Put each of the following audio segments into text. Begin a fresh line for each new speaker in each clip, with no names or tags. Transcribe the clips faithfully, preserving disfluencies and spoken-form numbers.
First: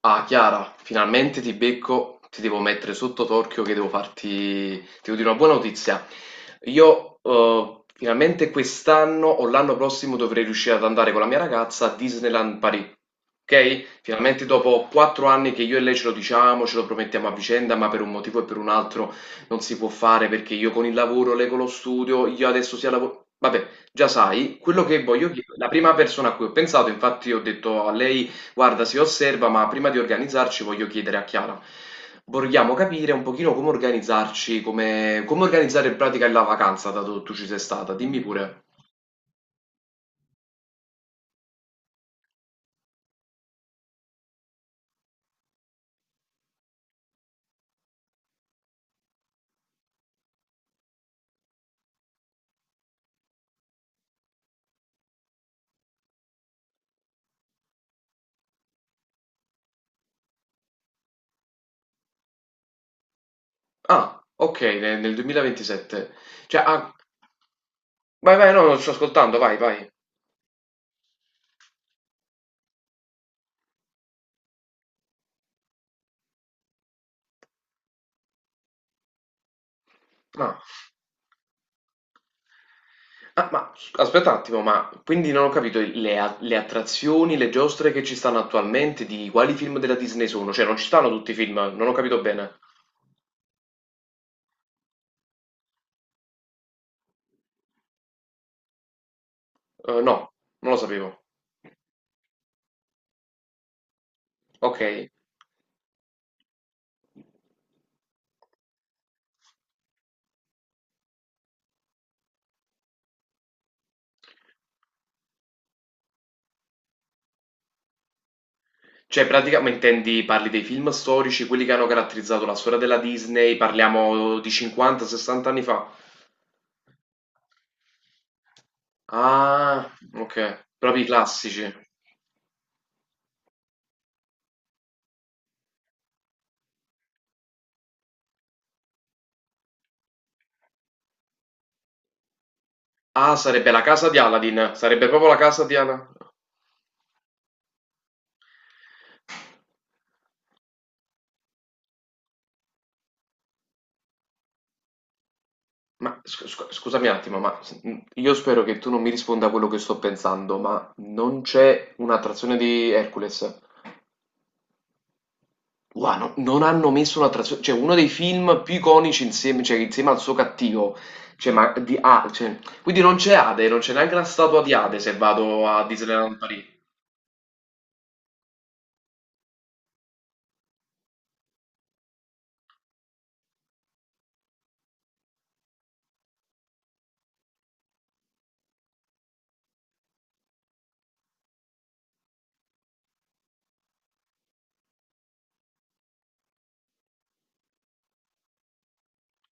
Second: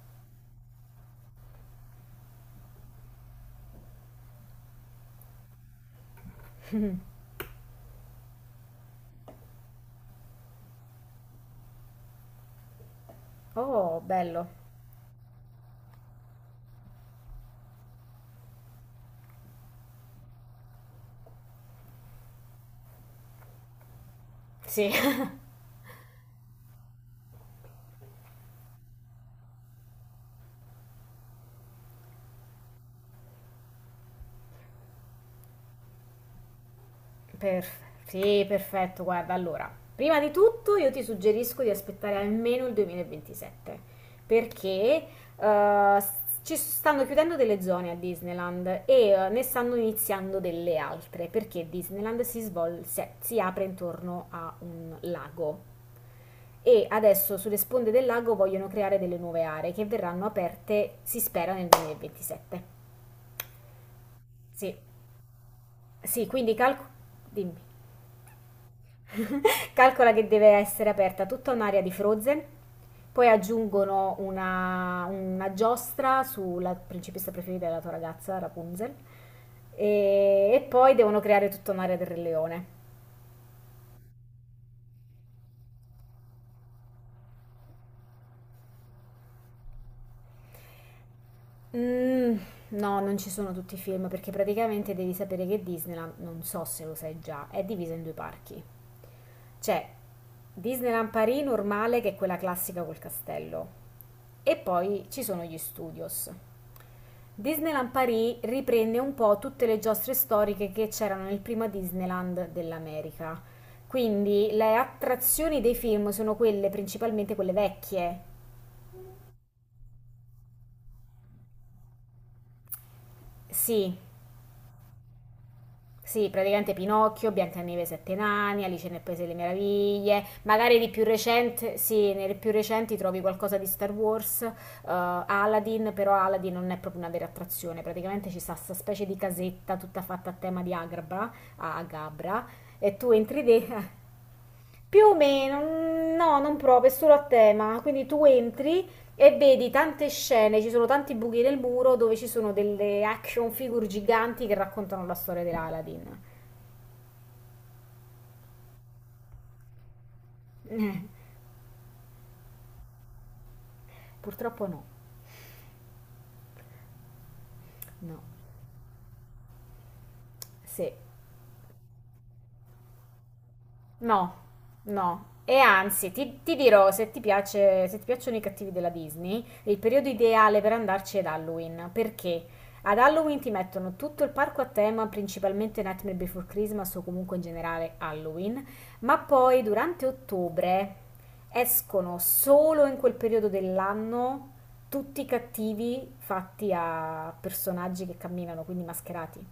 Ah, Chiara, finalmente ti becco, ti devo mettere sotto torchio che devo farti, ti devo dire una buona notizia. Io eh, finalmente quest'anno o l'anno prossimo dovrei riuscire ad andare con la mia ragazza a Disneyland Paris. Ok?
Oh,
Finalmente
bello.
dopo quattro anni che io e lei ce lo diciamo, ce lo promettiamo a vicenda, ma per un motivo e per un altro non si può fare perché io con il lavoro, lei con lo studio, io adesso sia lavoro... Vabbè, già sai, quello
Sì,
che voglio chiedere, la prima persona a cui ho pensato, infatti ho detto a lei guarda, si osserva, ma prima di organizzarci voglio chiedere a Chiara. Vogliamo capire un pochino come organizzarci, come, come organizzare in pratica la vacanza, dato che tu ci sei stata.
perf-
Dimmi
sì,
pure.
perfetto. Guarda, allora, prima di tutto io ti suggerisco di aspettare almeno il duemilaventisette, perché eh, s- ci stanno chiudendo delle zone a Disneyland e eh, ne stanno iniziando delle altre, perché Disneyland si svol- si si apre intorno a un lago. E adesso sulle sponde del lago vogliono creare delle nuove aree che verranno aperte, si spera, nel duemilaventisette.
Ah, ok,
Sì,
ne- nel duemilaventisette.
sì, quindi
Cioè,
calco...
ah,
Dimmi.
vai, vai, no, non sto ascoltando, vai, vai.
Calcola che deve essere aperta tutta un'area di Frozen, poi aggiungono una, una giostra sulla principessa preferita della tua ragazza, Rapunzel, e,
Ah,
e poi devono creare tutta un'area del Re Leone.
ah, ma s- aspetta un attimo, ma quindi non ho capito le, a- le attrazioni, le giostre che ci stanno attualmente, di quali film della Disney sono? Cioè, non ci stanno tutti i film, non ho capito
Mm,
bene.
no, non ci sono tutti i film perché praticamente devi sapere che Disneyland, non so se lo sai già, è divisa in due parchi. C'è
Eh, no, non lo
Disneyland
sapevo.
Paris normale, che è quella classica col castello, e poi
Ok.
ci sono gli studios. Disneyland Paris riprende un po' tutte le giostre storiche che c'erano nel prima Disneyland dell'America. Quindi le attrazioni dei film sono quelle principalmente quelle vecchie.
Cioè pratica ma intendi parli dei film storici, quelli che hanno caratterizzato la storia della Disney,
Sì,
parliamo di cinquanta, sessanta anni fa?
sì, praticamente Pinocchio, Biancaneve e Sette Nani, Alice nel Paese delle
Ah,
Meraviglie,
okay,
magari di
proprio
più
i classici.
recente, sì, nelle più recenti trovi qualcosa di Star Wars, eh, Aladdin, però Aladdin non è proprio una vera attrazione, praticamente ci sta questa specie di casetta tutta fatta a tema di Agrabah, Agabra, e tu
Ah,
entri
sarebbe la
dentro.
casa di Aladdin,
Più
sarebbe
o
proprio la
meno,
casa di Ala.
mm, no, non proprio, è solo a tema. Quindi tu entri e vedi tante scene, ci sono tanti buchi nel muro dove ci sono delle action figure giganti che raccontano la storia dell'Aladdin.
Ma scu scu scusami un attimo, ma s mhmm, io spero che tu non mi risponda a quello che sto pensando, ma
Eh,
non c'è una trazione di Hercules?
Purtroppo no,
Guarda, no- non hanno messo una traduzione, cioè uno dei
no.
film più iconici insieme, cioè, insieme al suo
Sì,
cattivo, cioè, ma di A, cioè, quindi non c'è Ade, non c'è neanche la
no,
statua di Ade se
no. E
vado a
anzi,
Disneyland
ti, ti
Paris.
dirò, se ti piace, se ti piacciono i cattivi della Disney, il periodo ideale per andarci è ad Halloween. Perché? Ad Halloween ti mettono tutto il parco a tema, principalmente Nightmare Before Christmas o comunque in generale Halloween, ma poi durante ottobre escono solo in quel periodo dell'anno tutti i cattivi fatti a personaggi che camminano, quindi mascherati.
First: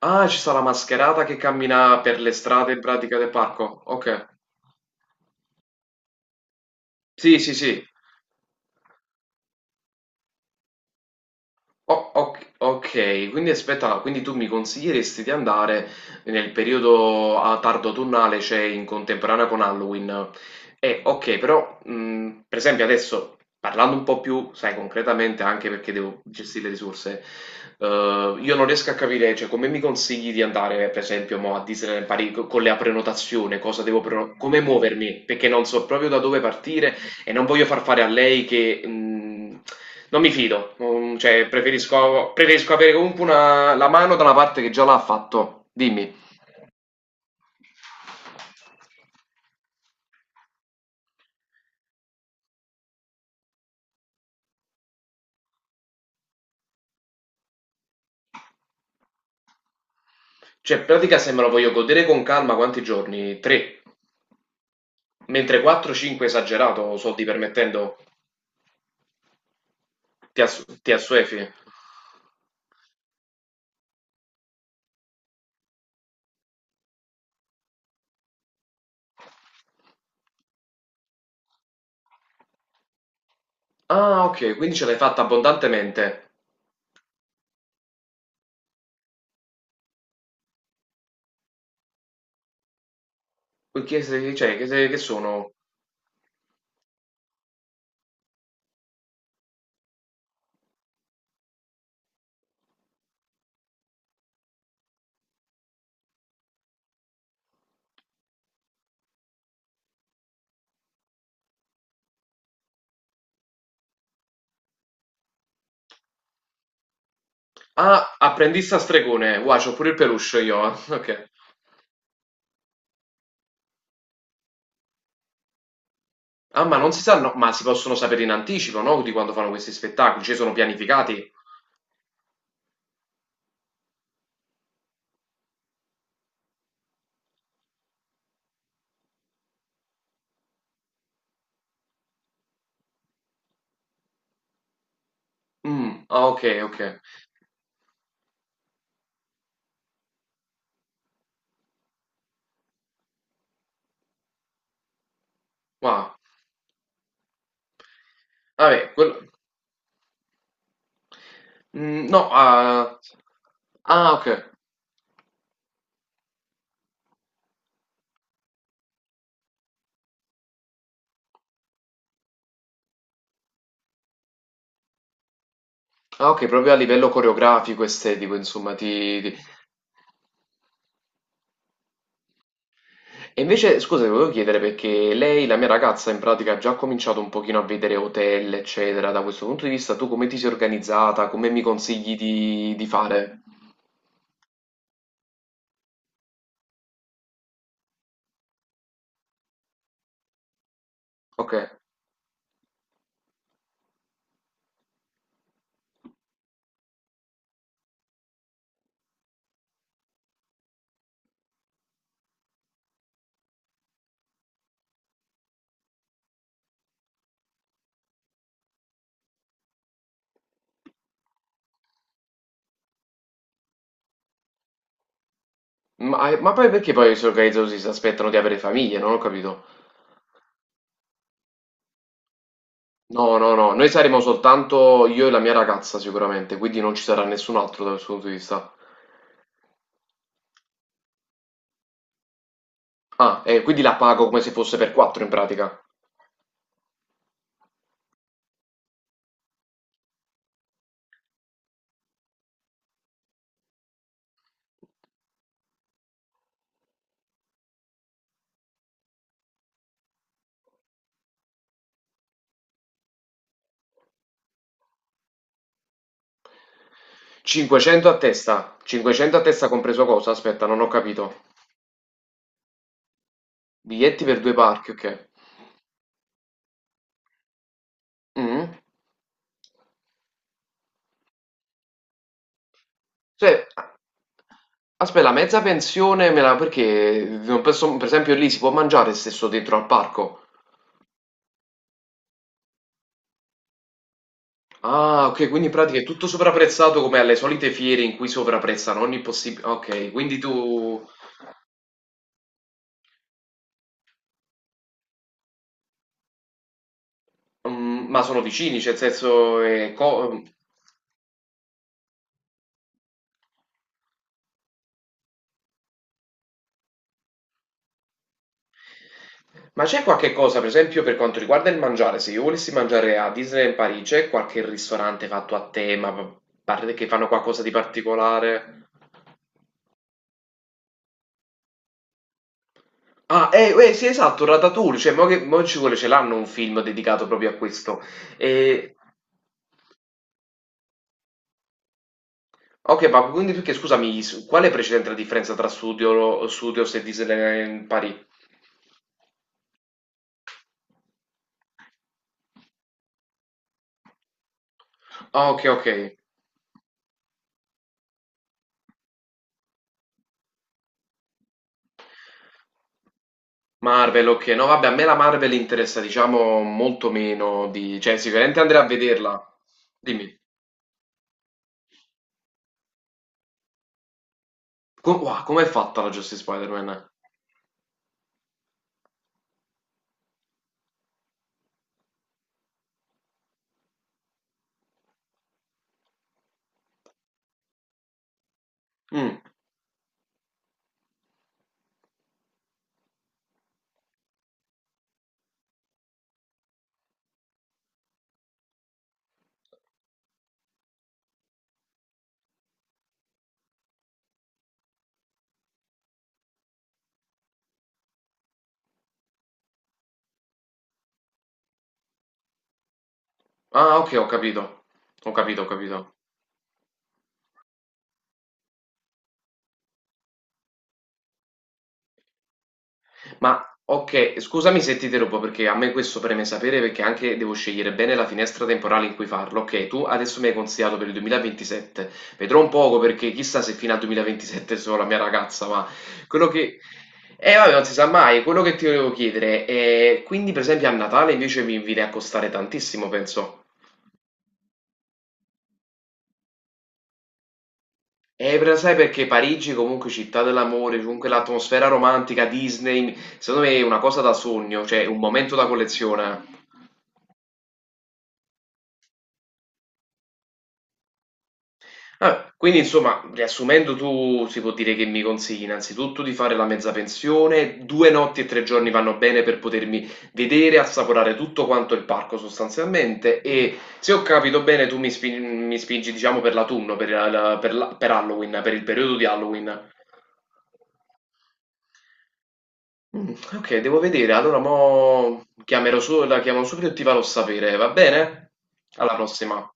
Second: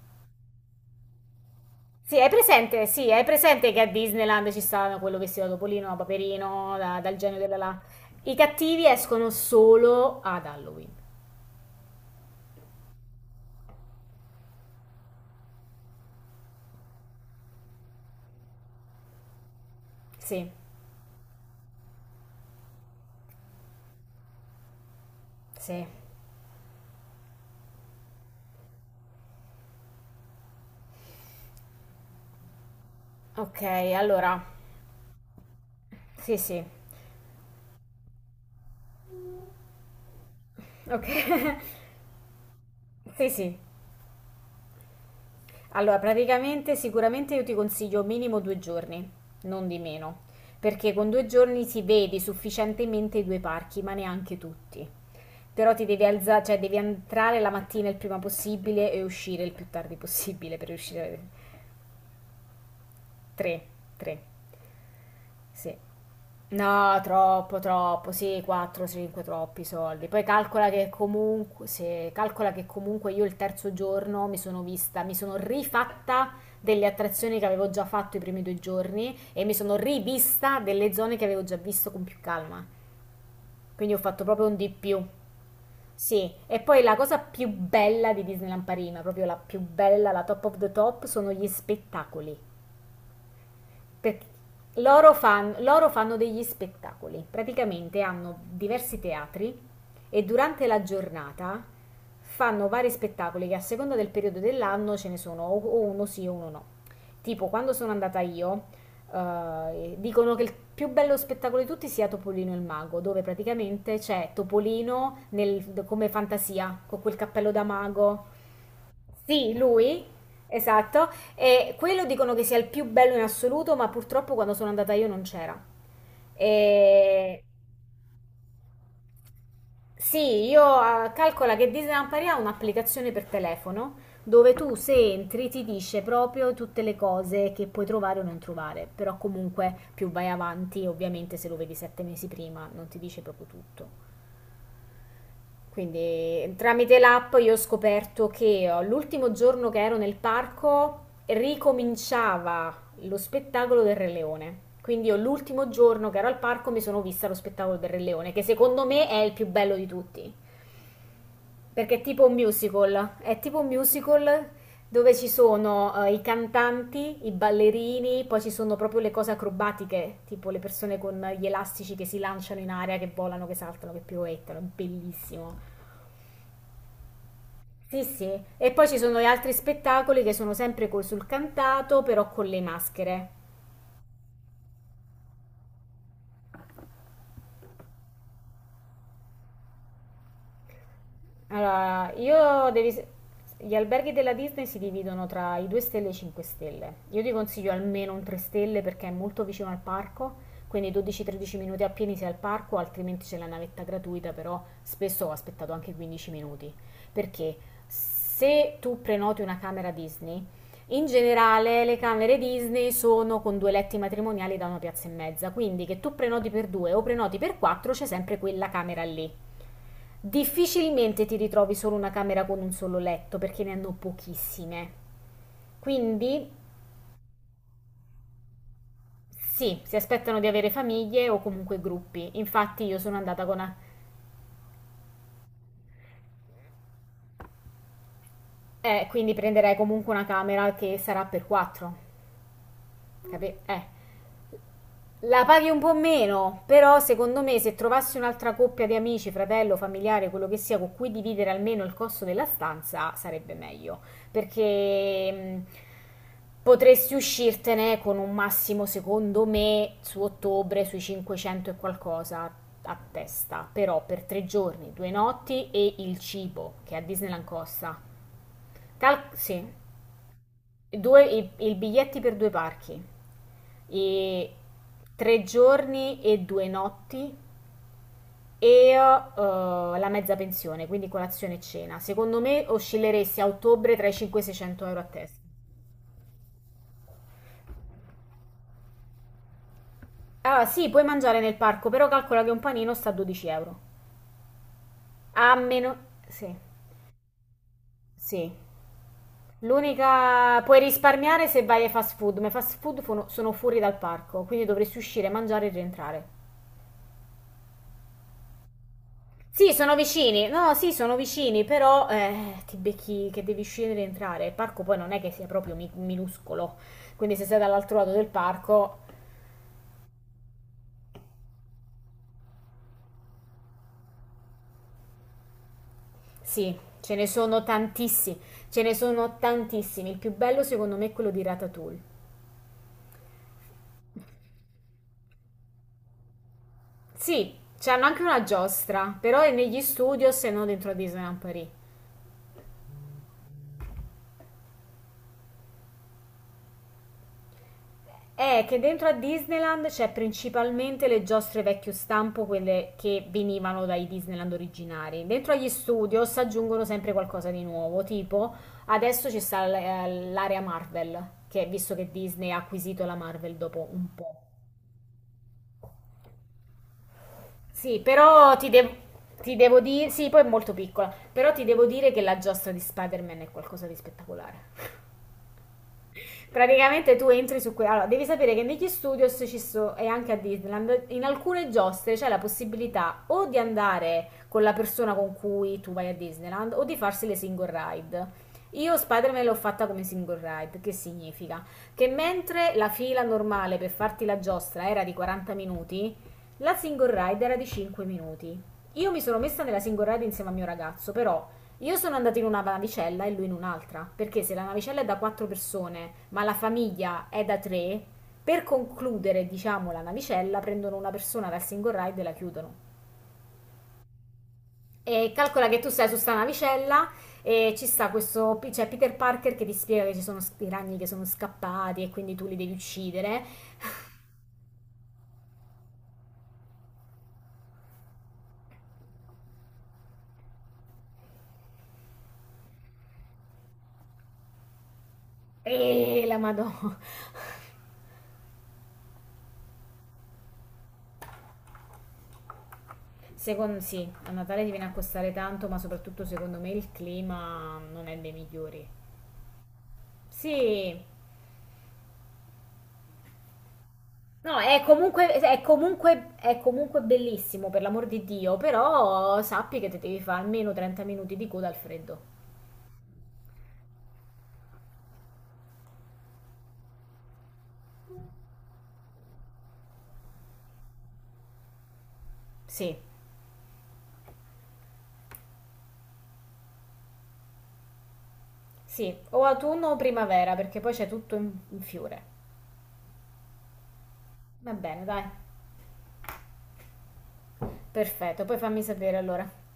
Ah, ci sta la mascherata che cammina
Sì,
per
hai
le strade in
presente, sì,
pratica
hai
del parco,
presente che a
ok.
Disneyland ci sta quello vestito da Topolino, da Paperino, da- dal genio
Sì, sì,
della là.
sì.
I cattivi escono solo ad Halloween.
O oc okay, quindi aspetta, quindi tu mi consiglieresti di andare nel periodo a tardo autunnale, cioè in contemporanea con Halloween.
Sì,
Eh, ok, però mh, per esempio adesso parlando un po' più, sai, concretamente, anche
sì.
perché devo gestire le risorse, eh, io non riesco a capire, cioè, come mi consigli di andare, per esempio, mo, a Disneyland Paris co- con la prenotazione,
Ok,
cosa devo preno-
allora,
come muovermi, perché non so proprio da
sì,
dove
sì.
partire e non voglio far fare a lei che mh, non mi fido,
Ok,
mm, cioè preferisco, preferisco avere comunque
sì, sì.
una, la mano da una parte che già l'ha fatto.
Allora,
Dimmi,
praticamente, sicuramente io ti consiglio minimo due giorni, non di meno, perché con due giorni si vede sufficientemente i due parchi, ma neanche tutti. Però ti devi alzare, cioè devi entrare la mattina il prima possibile e uscire il più tardi possibile per
cioè in pratica
riuscire.
se me lo voglio godere con calma quanti giorni?
Tre,
Tre,
tre,
mentre
sì.
quattro cinque esagerato,
No,
soldi
troppo,
permettendo,
troppo, sì, quattro, cinque, troppi soldi. Poi
ti, ass-
calcola che
ti assuefi.
comunque, se, calcola che comunque io il terzo giorno mi sono vista, mi sono rifatta delle attrazioni che avevo già fatto i primi due giorni e mi sono rivista delle zone che avevo già visto con più calma. Quindi ho fatto
Ah,
proprio un
ok,
di
quindi ce l'hai
più.
fatta
Sì,
abbondantemente.
e poi la cosa più bella di Disneyland Parigi, ma proprio la più bella, la top of the top, sono gli spettacoli
Che, se-
perché
cioè, che, se- che
loro,
sono?
fan- loro fanno degli spettacoli, praticamente hanno diversi teatri e durante la giornata fanno vari spettacoli che a seconda del periodo dell'anno ce ne sono o o uno sì o uno no. Tipo quando sono andata io, eh, dicono che il più bello spettacolo di tutti sia Topolino e il mago, dove praticamente c'è Topolino nel- come fantasia, con quel cappello da
Ah,
mago.
apprendista stregone,
Sì,
wow, c'ho pure il
lui,
peluche io, eh.
esatto.
Ok.
E quello dicono che sia il più bello in assoluto, ma purtroppo quando sono andata io non c'era.
Ah, ma non si sa, no,
E...
ma si possono sapere in anticipo, no? Di quando fanno questi spettacoli, cioè
Sì,
sono
io eh,
pianificati.
calcola che Disneyland Paris ha un'applicazione per telefono dove tu se entri ti dice proprio tutte le cose che puoi trovare o non trovare, però comunque più vai avanti, ovviamente se lo vedi sette mesi prima non ti dice proprio tutto.
Mm, ah, ok,
Quindi
ok.
tramite l'app io ho scoperto che oh, l'ultimo giorno che ero nel parco ricominciava lo spettacolo del Re Leone. Quindi io l'ultimo giorno
Wow.
che ero al parco mi sono vista lo spettacolo del Re Leone, che secondo
Vabbè,
me è
quello...
il più bello di tutti. Perché è
Mm,
tipo
no,
un
ah,
musical, è tipo un
ah, ok.
musical dove ci sono eh, i cantanti, i ballerini, poi ci sono proprio le cose acrobatiche, tipo le persone con gli elastici che si lanciano in aria, che volano, che saltano, che piroettano, è bellissimo.
Ah, ok, proprio a livello coreografico,
Sì, sì.
estetico,
E
insomma,
poi ci sono
ti...
gli
ti-.
altri spettacoli che sono sempre col sul cantato, però con le maschere.
E invece, scusa, ti volevo chiedere perché lei, la mia ragazza, in pratica ha già cominciato un pochino a vedere hotel, eccetera. Da questo punto di vista, tu come ti sei organizzata? Come mi
Allora,
consigli
io
di, di
devi... s-
fare?
gli alberghi della Disney si dividono tra i due stelle e i cinque stelle. Io ti consiglio almeno un tre stelle perché è molto vicino al parco, quindi
Ok.
dodici tredici minuti appieni sei al parco, altrimenti c'è la navetta gratuita, però spesso ho aspettato anche quindici minuti. Perché se tu prenoti una camera Disney, in generale le camere Disney sono con due letti matrimoniali da una piazza e mezza, quindi che tu prenoti per due o prenoti per quattro c'è sempre quella camera lì. Difficilmente ti ritrovi solo una camera con un solo letto, perché ne hanno pochissime.
Ma, eh,
Quindi
ma poi perché poi si organizzano così, si aspettano di avere famiglie? Non ho capito.
sì, si aspettano di avere famiglie o comunque gruppi. Infatti io sono
No,
andata
no,
con
no,
una...
noi saremo soltanto io e la mia ragazza sicuramente, quindi non ci sarà nessun altro dal suo punto di vista.
Eh, quindi prenderai comunque una camera che sarà per quattro.
Ah,
Capi?
e
Eh.
quindi la pago come se fosse per quattro in
La paghi
pratica.
un po' meno, però secondo me se trovassi un'altra coppia di amici, fratello, familiare, quello che sia, con cui dividere almeno il costo della stanza, sarebbe meglio, perché mh, potresti uscirtene con un massimo, secondo me, su ottobre, sui cinquecento e qualcosa a testa, però per tre giorni, due notti e il cibo, che a Disneyland costa.
cinquecento a testa,
Cal-
cinquecento a
sì,
testa compreso cosa? Aspetta, non ho
due,
capito.
i, i biglietti per due parchi,
Biglietti per
i
due parchi, ok.
tre giorni e due notti e
Mm.
eh, la mezza pensione, quindi colazione e cena. Secondo me oscilleresti a
Cioè,
ottobre tra i cinquecento e i seicento euro a
aspetta, la
testa.
mezza pensione me la... perché non posso- per esempio lì si può mangiare stesso dentro al parco?
Allora, sì, puoi mangiare nel parco, però calcola che un panino sta a dodici euro.
Ah, ok,
A
quindi in
meno...
pratica è tutto
Sì,
sopravprezzato come alle solite fiere in cui
sì.
sovrapprezzano ogni possibile. Ok, quindi
L'unica... Puoi
tu.
risparmiare se vai ai fast food, ma i fast food fono- sono fuori dal parco, quindi dovresti uscire, mangiare e rientrare.
Mm, ma sono vicini, cioè, nel senso.
Sì,
è
sono
co-
vicini. No, sì, sono vicini, però eh, ti becchi che devi scendere e entrare. Il parco poi non è che sia proprio mi- minuscolo. Quindi se sei dall'altro lato del parco,
Ma c'è qualche cosa, per esempio, per quanto riguarda il mangiare? Se io volessi mangiare a Disneyland Parigi, c'è qualche ristorante fatto a tema, pa-
sì,
parte- che
ce ne
fanno
sono
qualcosa di
tantissimi. Ce
particolare?
ne sono tantissimi. Il più bello secondo me è quello di Ratatouille.
Ah, eh, eh, sì, esatto, Ratatouille, cioè, mo che, mo ci vuole, ce l'hanno un film dedicato proprio
Sì,
a questo.
c'hanno anche una
E
giostra, però è negli studios e non dentro a Disneyland Paris.
ok, ma quindi perché scusami, s- qual è precedente la differenza tra Studio, Studios e Disneyland Paris?
È che dentro a Disneyland c'è principalmente le giostre vecchio stampo, quelle che venivano dai Disneyland originari. Dentro
Ah, ok,
agli
ok.
studios aggiungono sempre qualcosa di nuovo, tipo adesso ci sta l- eh, l'area Marvel, che visto che Disney ha acquisito la Marvel dopo un
Marvel,
po'.
ok. No, vabbè, a me la Marvel interessa, diciamo, molto meno
Sì,
di... Cioè,
però
sicuramente
ti,
andrei a
dev-
vederla.
ti devo dire, sì,
Dimmi.
poi è molto piccola, però ti devo dire che la giostra di Spider-Man è qualcosa di spettacolare.
Com- wow, com'è fatta la Justice Spider-Man?
Praticamente tu entri su quella. Allora, devi sapere che negli studios ci so, e anche a Disneyland, in alcune giostre c'è la possibilità o di andare con la persona con cui tu vai a Disneyland o di farsi le single ride. Io
Mm.
Spider-Man l'ho fatta come single ride, che significa che mentre la fila normale per farti la giostra era di quaranta minuti, la single ride era di cinque minuti. Io mi sono messa nella single ride insieme al mio ragazzo, però io sono andata in una navicella e lui in un'altra, perché se la navicella è da quattro persone, ma la famiglia è da tre, per concludere, diciamo, la navicella, prendono una persona dal single ride e la chiudono.
Ah, ok, ho capito.
E
Ho capito, ho
calcola che tu sei
capito.
su sta navicella e ci sta questo, c'è Peter Parker che ti spiega che ci sono i ragni che sono scappati e quindi tu li devi uccidere.
Ma ok, scusami se ti interrompo perché a me questo preme sapere perché anche devo scegliere bene la finestra temporale in cui farlo. Ok, tu adesso mi hai consigliato per il duemilaventisette. Vedrò un poco perché chissà se fino al duemilaventisette sono la mia ragazza, ma
E la
quello che...
madonna.
Eh vabbè, non si sa mai, quello che ti volevo chiedere è... Quindi per esempio a Natale invece mi viene a costare tantissimo, penso.
Secondo sì, a Natale ti viene a costare tanto, ma soprattutto secondo me il clima non è dei
Eh, però
migliori.
sai perché Parigi comunque città dell'amore,
Sì,
comunque l'atmosfera romantica, Disney, secondo me è una cosa da
no, è
sogno, cioè un
comunque,
momento
è
da
comunque,
collezione.
è comunque bellissimo, per l'amor di Dio, però sappi che ti devi fare almeno trenta minuti di coda al freddo.
Ah, quindi insomma, riassumendo, tu si può dire che mi consigli innanzitutto di fare la mezza pensione, due notti e tre giorni vanno bene per potermi vedere, assaporare tutto quanto il parco
Sì,
sostanzialmente e se ho capito bene tu mi, spin- mi spingi diciamo per l'autunno, per, la- per la- per Halloween, per il
sì,
periodo di
o
Halloween.
autunno o primavera, perché poi c'è tutto in, in fiore.
Mm, ok, devo vedere, allora
Va bene, dai,
mo chiamerò su, la chiamo subito e ti farò sapere, va
perfetto,
bene?
poi fammi
Alla
sapere allora.
prossima.